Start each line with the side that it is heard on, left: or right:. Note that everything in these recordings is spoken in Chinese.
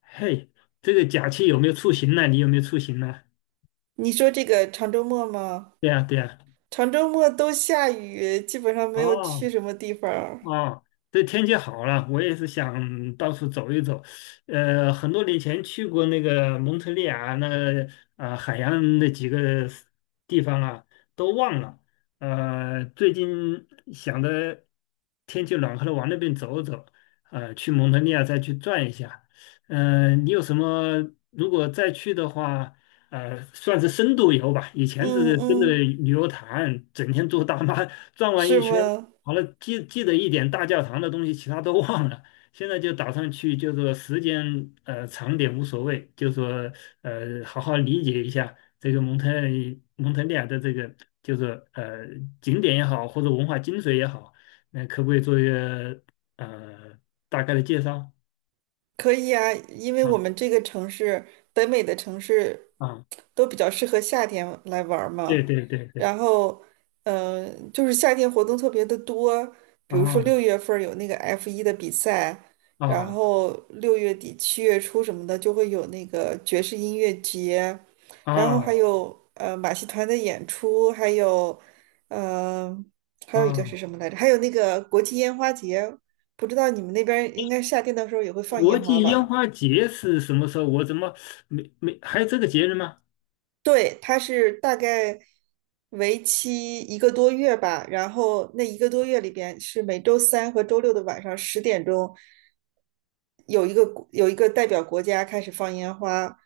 left: 嘿，这个假期有没有出行呢？你有没有出行呢？
right: 你说这个长周末吗？
left: 对呀，对呀。
right: 长周末都下雨，基本上没有
left: 哦，
right: 去什么地方儿。
left: 哦，这天气好了，我也是想到处走一走。很多年前去过那个蒙特利尔，那个啊、海洋那几个 地方啊，都忘了。最近想着天气暖和了，往那边走走，去蒙特利尔再去转一下。你有什么？如果再去的话，算是深度游吧。以前只
right: 嗯
left: 是跟着
right: 嗯，
left: 旅游团，整天坐大巴 转完
right: 是
left: 一圈。
right: 吗？
left: 好了，记得一点大教堂的东西，其他都忘了。现在就打算去，就是说时间长点无所谓，就说好好理解一下这个蒙特利尔的这个，就是景点也好，或者文化精髓也好，那可不可以做一个呃大概的介绍？
right: 可以啊，因为
left: 啊
right: 我们这个城市，北美的城市，
left: 啊，
right: 都比较适合夏天来玩儿
left: 对
right: 嘛。
left: 对对对，
right: 然后，就是夏天活动特别的多，比如说六
left: 啊
right: 月份儿有那个 F1的比赛，然
left: 啊
right: 后6月底7月初什么的就会有那个爵士音乐节，然后还
left: 啊
right: 有马戏团的演出，呃还有一个
left: 啊！
right: 是什么来着？还有那个国际烟花节，不知道你们那边儿应该夏天的时候也会放
left: 国
right: 烟花
left: 际
right: 吧？
left: 烟花节是什么时候？我怎么没还有这个节日吗？
right: 对，它是大概为期一个多月吧，然后那一个多月里边是每周三和周六的晚上10点钟，有一个代表国家开始放烟花，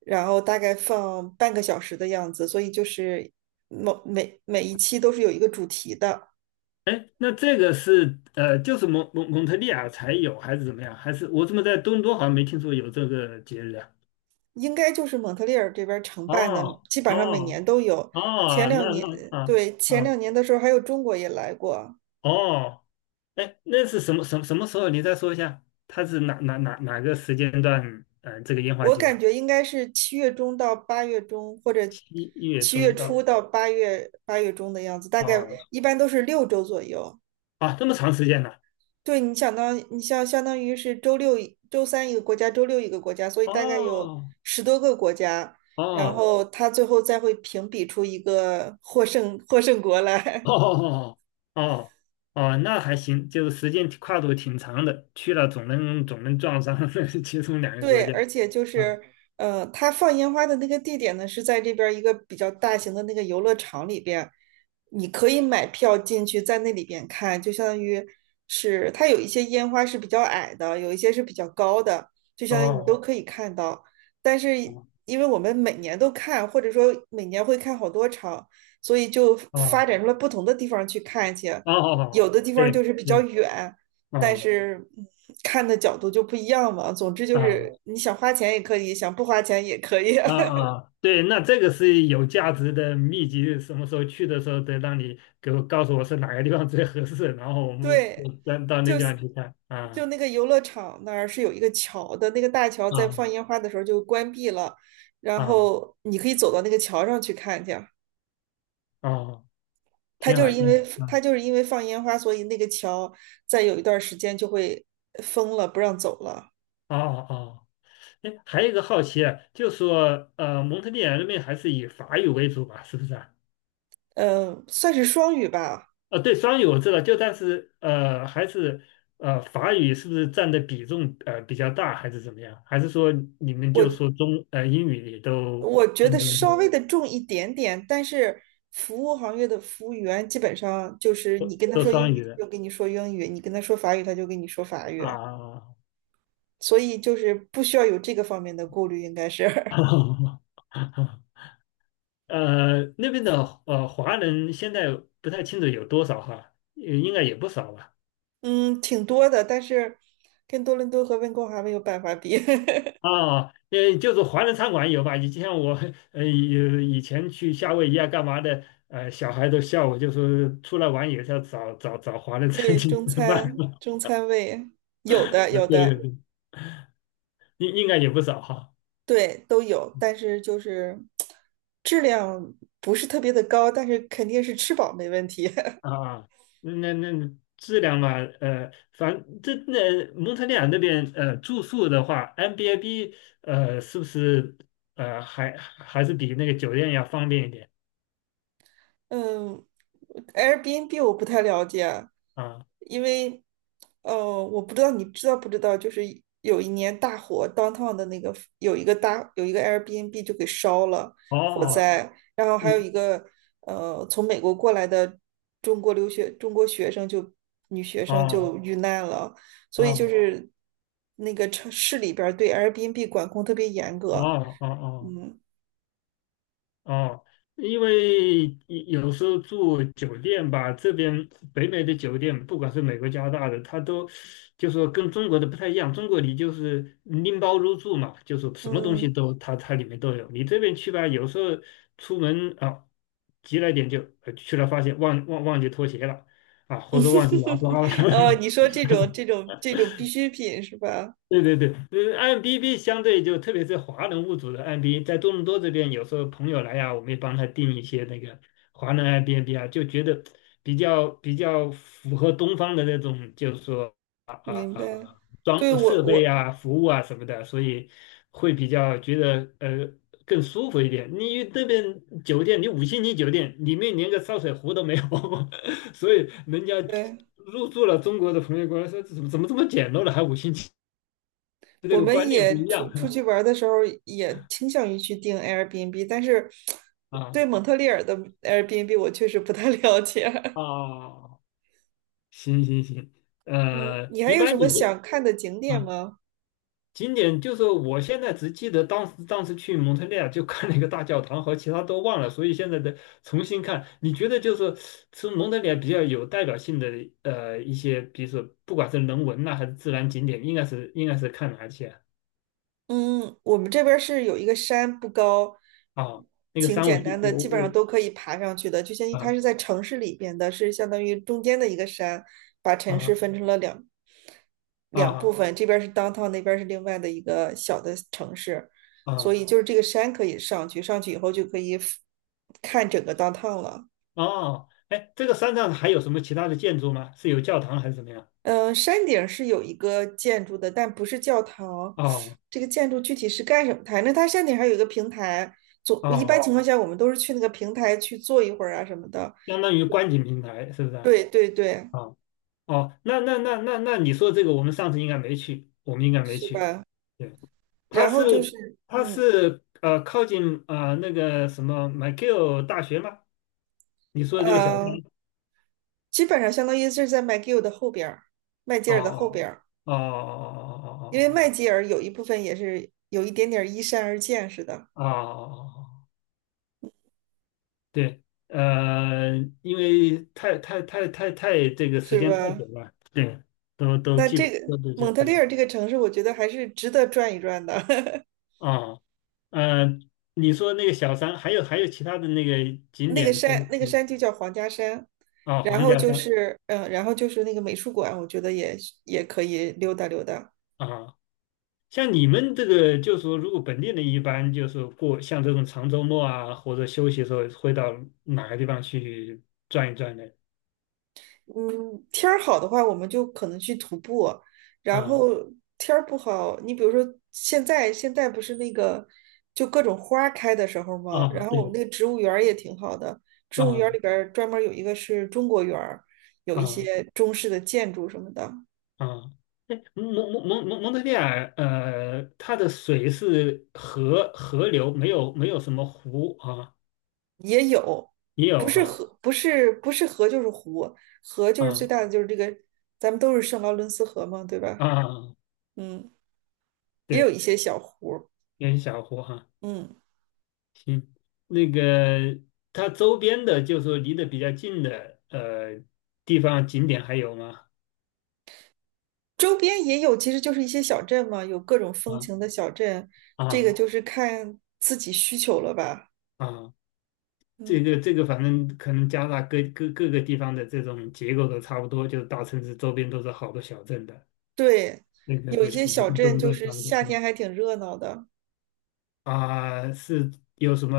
right: 然后大概放半个小时的样子，所以就是每一期都是有一个主题的，
left: 哎，那这个是就是蒙特利尔才有，还是怎么样？还是我怎么在多伦多好像没听说有这个节日啊？
right: 应该就是蒙特利尔这边儿承办的，
left: 哦
right: 基
left: 哦
right: 本上每年都有。前
left: 哦，
right: 两
left: 那
right: 年，
left: 那啊
right: 对，前
left: 啊
right: 两年的时候还有中国也来过，
left: 哦，哎，那是什么时候？你再说一下，它是哪个时间段？这个烟花
right: 我
left: 节
right: 感
left: 啊，
right: 觉应该是7月中到8月中，或者
left: 七月
right: 七月
left: 中
right: 初
left: 到
right: 到八月中的样子，大概
left: 哦
right: 一般都是6周左右。
left: 啊，这么长时间呢、
right: 对，你想当你像相当于是周三一个国家，周六一个国家，所以大概有
left: 哦
right: 10多个国家，然
left: 哦
right: 后他最后再会评比出一个获胜国 来。
left: 哦哦哦，哦那还行，就是时间跨度挺长的，去了总能撞上 其中两个国
right: 对，
left: 家。
right: 而且就
left: 啊
right: 是，它放烟花的那个地点呢，是在这边儿一个比较大型的那个游乐场里边，你可以买票进去，在那里边看，就相当于是它有一些烟花是比较矮的，有一些是比较高的，就相当于你都
left: 哦
right: 可以看到。但是
left: 哦
right: 因为我们每年都看，或者说每年会看好多场，所以就发
left: 哦
right: 展出了不同的地方去看去，
left: 哦
right: 有
left: 哦，
right: 的地方就
left: 对
right: 是比较
left: 对，
right: 远。但
left: 哦
right: 是看的角度就不一样嘛。总之就
left: 啊
right: 是你想花钱也可以，想不花钱也可以。
left: 啊 啊，对，那这个是有价值的秘籍，什么时候去的时候得让你给我告诉我是哪个地方最合适，然后我们
right: 对，
left: 到那
right: 就
left: 地方去看。
right: 就
left: 啊
right: 那个游乐场那儿是有一个桥的，那个大桥在
left: 啊
right: 放烟花的时候就关闭了，然
left: 啊
right: 后你可以走到那个桥上去看去。
left: 啊，
right: 它
left: 挺
right: 就
left: 好
right: 是因
left: 挺
right: 为
left: 好。
right: 它就是因为放烟花，所以那个桥在有一段时间就会封了，不让走了。
left: 啊哦哦。哎，还有一个好奇啊，就说蒙特利尔那边还是以法语为主吧，是不是啊？
right: 嗯，算是双语吧。
left: 对，双语我知道，就但是还是法语是不是占的比重比较大，还是怎么样？还是说你们就
right: 我
left: 说英语也都
right: 我觉
left: 都
right: 得
left: 没问
right: 稍
left: 题，
right: 微的重一点点，但是服务行业的服务员基本上就是你跟他
left: 都
right: 说英
left: 双
right: 语，
left: 语的
right: 他就跟你说英语；你跟他说法语，他就跟你说法语。
left: 啊？
right: 所以就是不需要有这个方面的顾虑，应该是，
left: 那边的华人现在不太清楚有多少哈，应该也不少吧。
right: 嗯，挺多的。但是跟多伦多和温哥华没有办法比。
left: 啊，就是华人餐馆有吧？呃以以前去夏威夷啊，干嘛的？小孩都笑我，就是出来玩也是要找华人 餐
right: 对，
left: 厅
right: 中
left: 吃饭。
right: 餐 中餐味有
left: 啊，
right: 的有
left: 对对
right: 的，
left: 对，应应该也不少哈。
right: 对都有，但是就是质量不是特别的高，但是肯定是吃饱没问题。
left: 啊，那那那质量嘛，呃，反正这那蒙特利尔那边住宿的话 m b I b 是不是还是比那个酒店要方便一点
right: 嗯，Airbnb 我不太了解，
left: 啊？
right: 因为呃，我不知道你知道不知道，就是有一年大火，downtown 的那个有一个 Airbnb 就给烧了，火
left: 哦，
right: 灾，然后还有
left: 嗯，
right: 一个从美国过来的中国留学中国学生就女学生
left: 哦
right: 就遇难了，所以就
left: 哦
right: 是那个城市里边儿对 Airbnb 管控特别严
left: 哦
right: 格，
left: 哦哦。哦
right: 嗯。
left: 哦，因为有时候住酒店吧，这边北美的酒店，不管是美国、加拿大的，它都就说跟中国的不太一样。中国你就是拎包入住嘛，就是什么东西
right: 嗯，
left: 都它里面都有。你这边去吧，有时候出门啊，急了一点就去了，发现忘记拖鞋了啊，或者忘记牙刷了。
right: 哦，你说这种必需品是吧？
left: 对对对，i m B b 相对就特别是华人物主的 IMDB，在多伦多这边，有时候朋友来呀、我们也帮他订一些那个华人 i m n b 啊，就觉得比较符合东方的那种，就是说啊，
right: 明白。对，
left: 装设备啊、服务啊什么的，所以会比较觉得更舒服一点。你那边酒店，你五星级酒店里面连个烧水壶都没有，所以人家
right: 对，
left: 入住了中国的朋友过来说，怎么这么简陋了，还五星级这
right: 我
left: 个
right: 们
left: 观念不一
right: 也出
left: 样
right: 去玩儿的时候也倾向于去订 Airbnb，但是
left: 啊
right: 对蒙特利尔的 Airbnb 我确实不太 了解。
left: 啊，行行行，
right: 嗯，你还
left: 一
right: 有
left: 般
right: 什么
left: 你就
right: 想看的景点
left: 啊，
right: 吗？
left: 景点就是我现在只记得当时去蒙特利尔就看了一个大教堂和其他都忘了，所以现在的重新看，你觉得就是从蒙特利尔比较有代表性的一些，比如说不管是人文呐、还是自然景点，应该是看哪些
right: 嗯，我们这边儿是有一个山不高，
left: 啊？啊那个
right: 挺
left: 山我
right: 简
left: 记
right: 单的，
left: 我
right: 基本上
left: 我
right: 都可以爬上去的。就相当于它
left: 啊
right: 是在城市里边的，是相当于中间的一个山，把城市
left: 啊
right: 分成了两部
left: 啊
right: 分，这边是 downtown，那边是另外的一个小的城市，所
left: 啊。
right: 以就是这个山可以上去，上去以后就可以看整个 downtown 了。
left: 哦，哎，这个山上还有什么其他的建筑吗？是有教堂还是怎么样？
right: 山顶是有一个建筑的，但不是教堂，
left: 哦
right: 这个建筑具体是干什么？反正它山顶还有一个平台，一般
left: 哦，
right: 情况下我们都是去那个平台去坐一会儿啊什么的。
left: 相当于观景平台是不是？啊
right: 对对对，
left: 哦哦，那你说这个，我们上次应该没去，我们应该没
right: 是
left: 去。
right: 吧？
left: 对，它
right: 然后就是
left: 是它
right: 嗯
left: 是靠近那个什么 m i c 麦 l 大学吗？你说的这个小山？
right: 呃，基本上相当于是在麦吉尔的后边儿，麦吉
left: 哦
right: 尔的后边儿。
left: 哦哦
right: 因为麦
left: 哦
right: 吉尔有一部分也是有一点点依山而建似
left: 哦哦哦哦哦哦哦哦哦哦哦
right: 的，
left: 哦哦哦哦对，呃，因为太这个时
right: 是
left: 间太久
right: 吧？
left: 了，对，都
right: 那
left: 记
right: 这个
left: 不都
right: 蒙
left: 这
right: 特利
left: 嗯
right: 尔这个城市，我觉得还是值得转一转的。
left: 啊，呃，你说那个小山，还有其他的那个 景
right: 那个
left: 点是
right: 山，那个
left: 嗯
right: 山就叫皇家山，
left: 啊，
right: 然
left: 黄
right: 后
left: 家
right: 就
left: 山
right: 是，嗯，然后就是那个美术馆，我觉得也也可以溜达溜达。
left: 啊，像你们这个就是说，如果本地人一般就是过像这种长周末啊，或者休息的时候，会到哪个地方去转一转呢？
right: 嗯，天儿好的话，我们就可能去徒步，然
left: 啊
right: 后天儿不好，你比如说现在不是那个就各种花儿开的时候吗？
left: 啊，
right: 然后我们
left: 对
right: 那个植物园儿也挺好的，植
left: 啊
right: 物园儿里
left: 啊。
right: 边儿专门有一个是中国园儿，有一
left: 哦
right: 些中式的建筑什么的
left: 啊，哎蒙特利尔，它的水是河流，没有什么湖啊，
right: 也有，
left: 也
right: 不
left: 有
right: 是
left: 哈
right: 河，不是河就是湖，河就是最
left: 啊
right: 大的就是这个，咱们都是圣劳伦斯河嘛，对吧？
left: 啊，
right: 嗯，也有
left: 对，
right: 一些小湖儿。
left: 有小湖哈、
right: 嗯。
left: 行，那个它周边的，就是说离得比较近的地方景点还有吗？
right: 周边也有，其实就是一些小镇嘛，有各种风
left: 啊
right: 情的小镇，这个
left: 啊
right: 就是看自己需求了吧。
left: 啊，
right: 嗯，
left: 这个，反正可能加拿大各各各个地方的这种结构都差不多，就是大城市周边都是好多小镇的，
right: 对，
left: 那个
right: 有一些
left: 估计
right: 小
left: 跟多
right: 镇
left: 伦多
right: 就
left: 也
right: 是
left: 差不多。
right: 夏
left: 嗯
right: 天还挺热闹的。
left: 啊、是有什么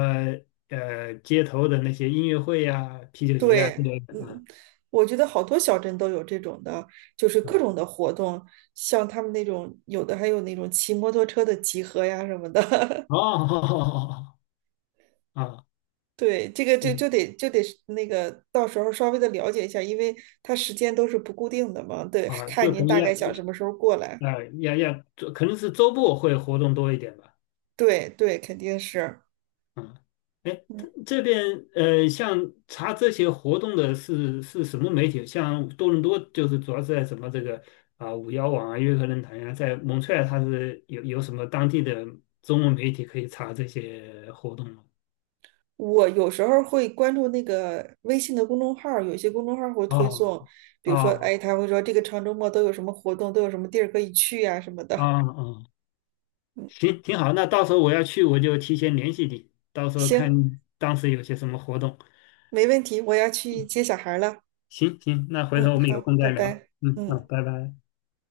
left: 街头的那些音乐会呀、啤酒节呀
right: 对，
left: 之类的啊，
right: 嗯，我觉得好多小镇都有这种的，就是各
left: 嗯，
right: 种的活动，像他们那种有的还有那种骑摩托车的集合呀什么的。
left: 哦，啊，
right: 对，这个就
left: 对，
right: 就得就得是那个到时候稍微的了解一下，因为它时间都是不固定的嘛。对，
left: 啊，
right: 看
left: 就
right: 您
left: 肯定
right: 大
left: 要
right: 概想什么时候过来。
left: 啊要要，可能是周末会活动多一点吧，
right: 对对，肯定是。
left: 嗯，哎，
right: 嗯，
left: 它这边像查这些活动的是什么媒体？像多伦多就是主要是在什么这个啊五幺网啊、约克论坛呀、在蒙特利尔它是有什么当地的中文媒体可以查这些活动吗？
right: 我有时候会关注那个微信的公众号儿，有些公众号儿会推
left: 哦
right: 送，比如说，
left: 哦
right: 哎，他会说这个长周末都有什么活动，都有什么地儿可以去呀、什么
left: 哦
right: 的。
left: 哦，行，挺好。那到时候我要去，我就提前联系你，到 时候看
right: 行，
left: 当时有些什么活动。
right: 没问题，我要去
left: 嗯
right: 接小孩儿了。
left: 行行，那回头
right: 嗯，
left: 我们有
right: 好，
left: 空
right: 拜
left: 再聊。
right: 拜。
left: 嗯，好，
right: 嗯。
left: 拜拜。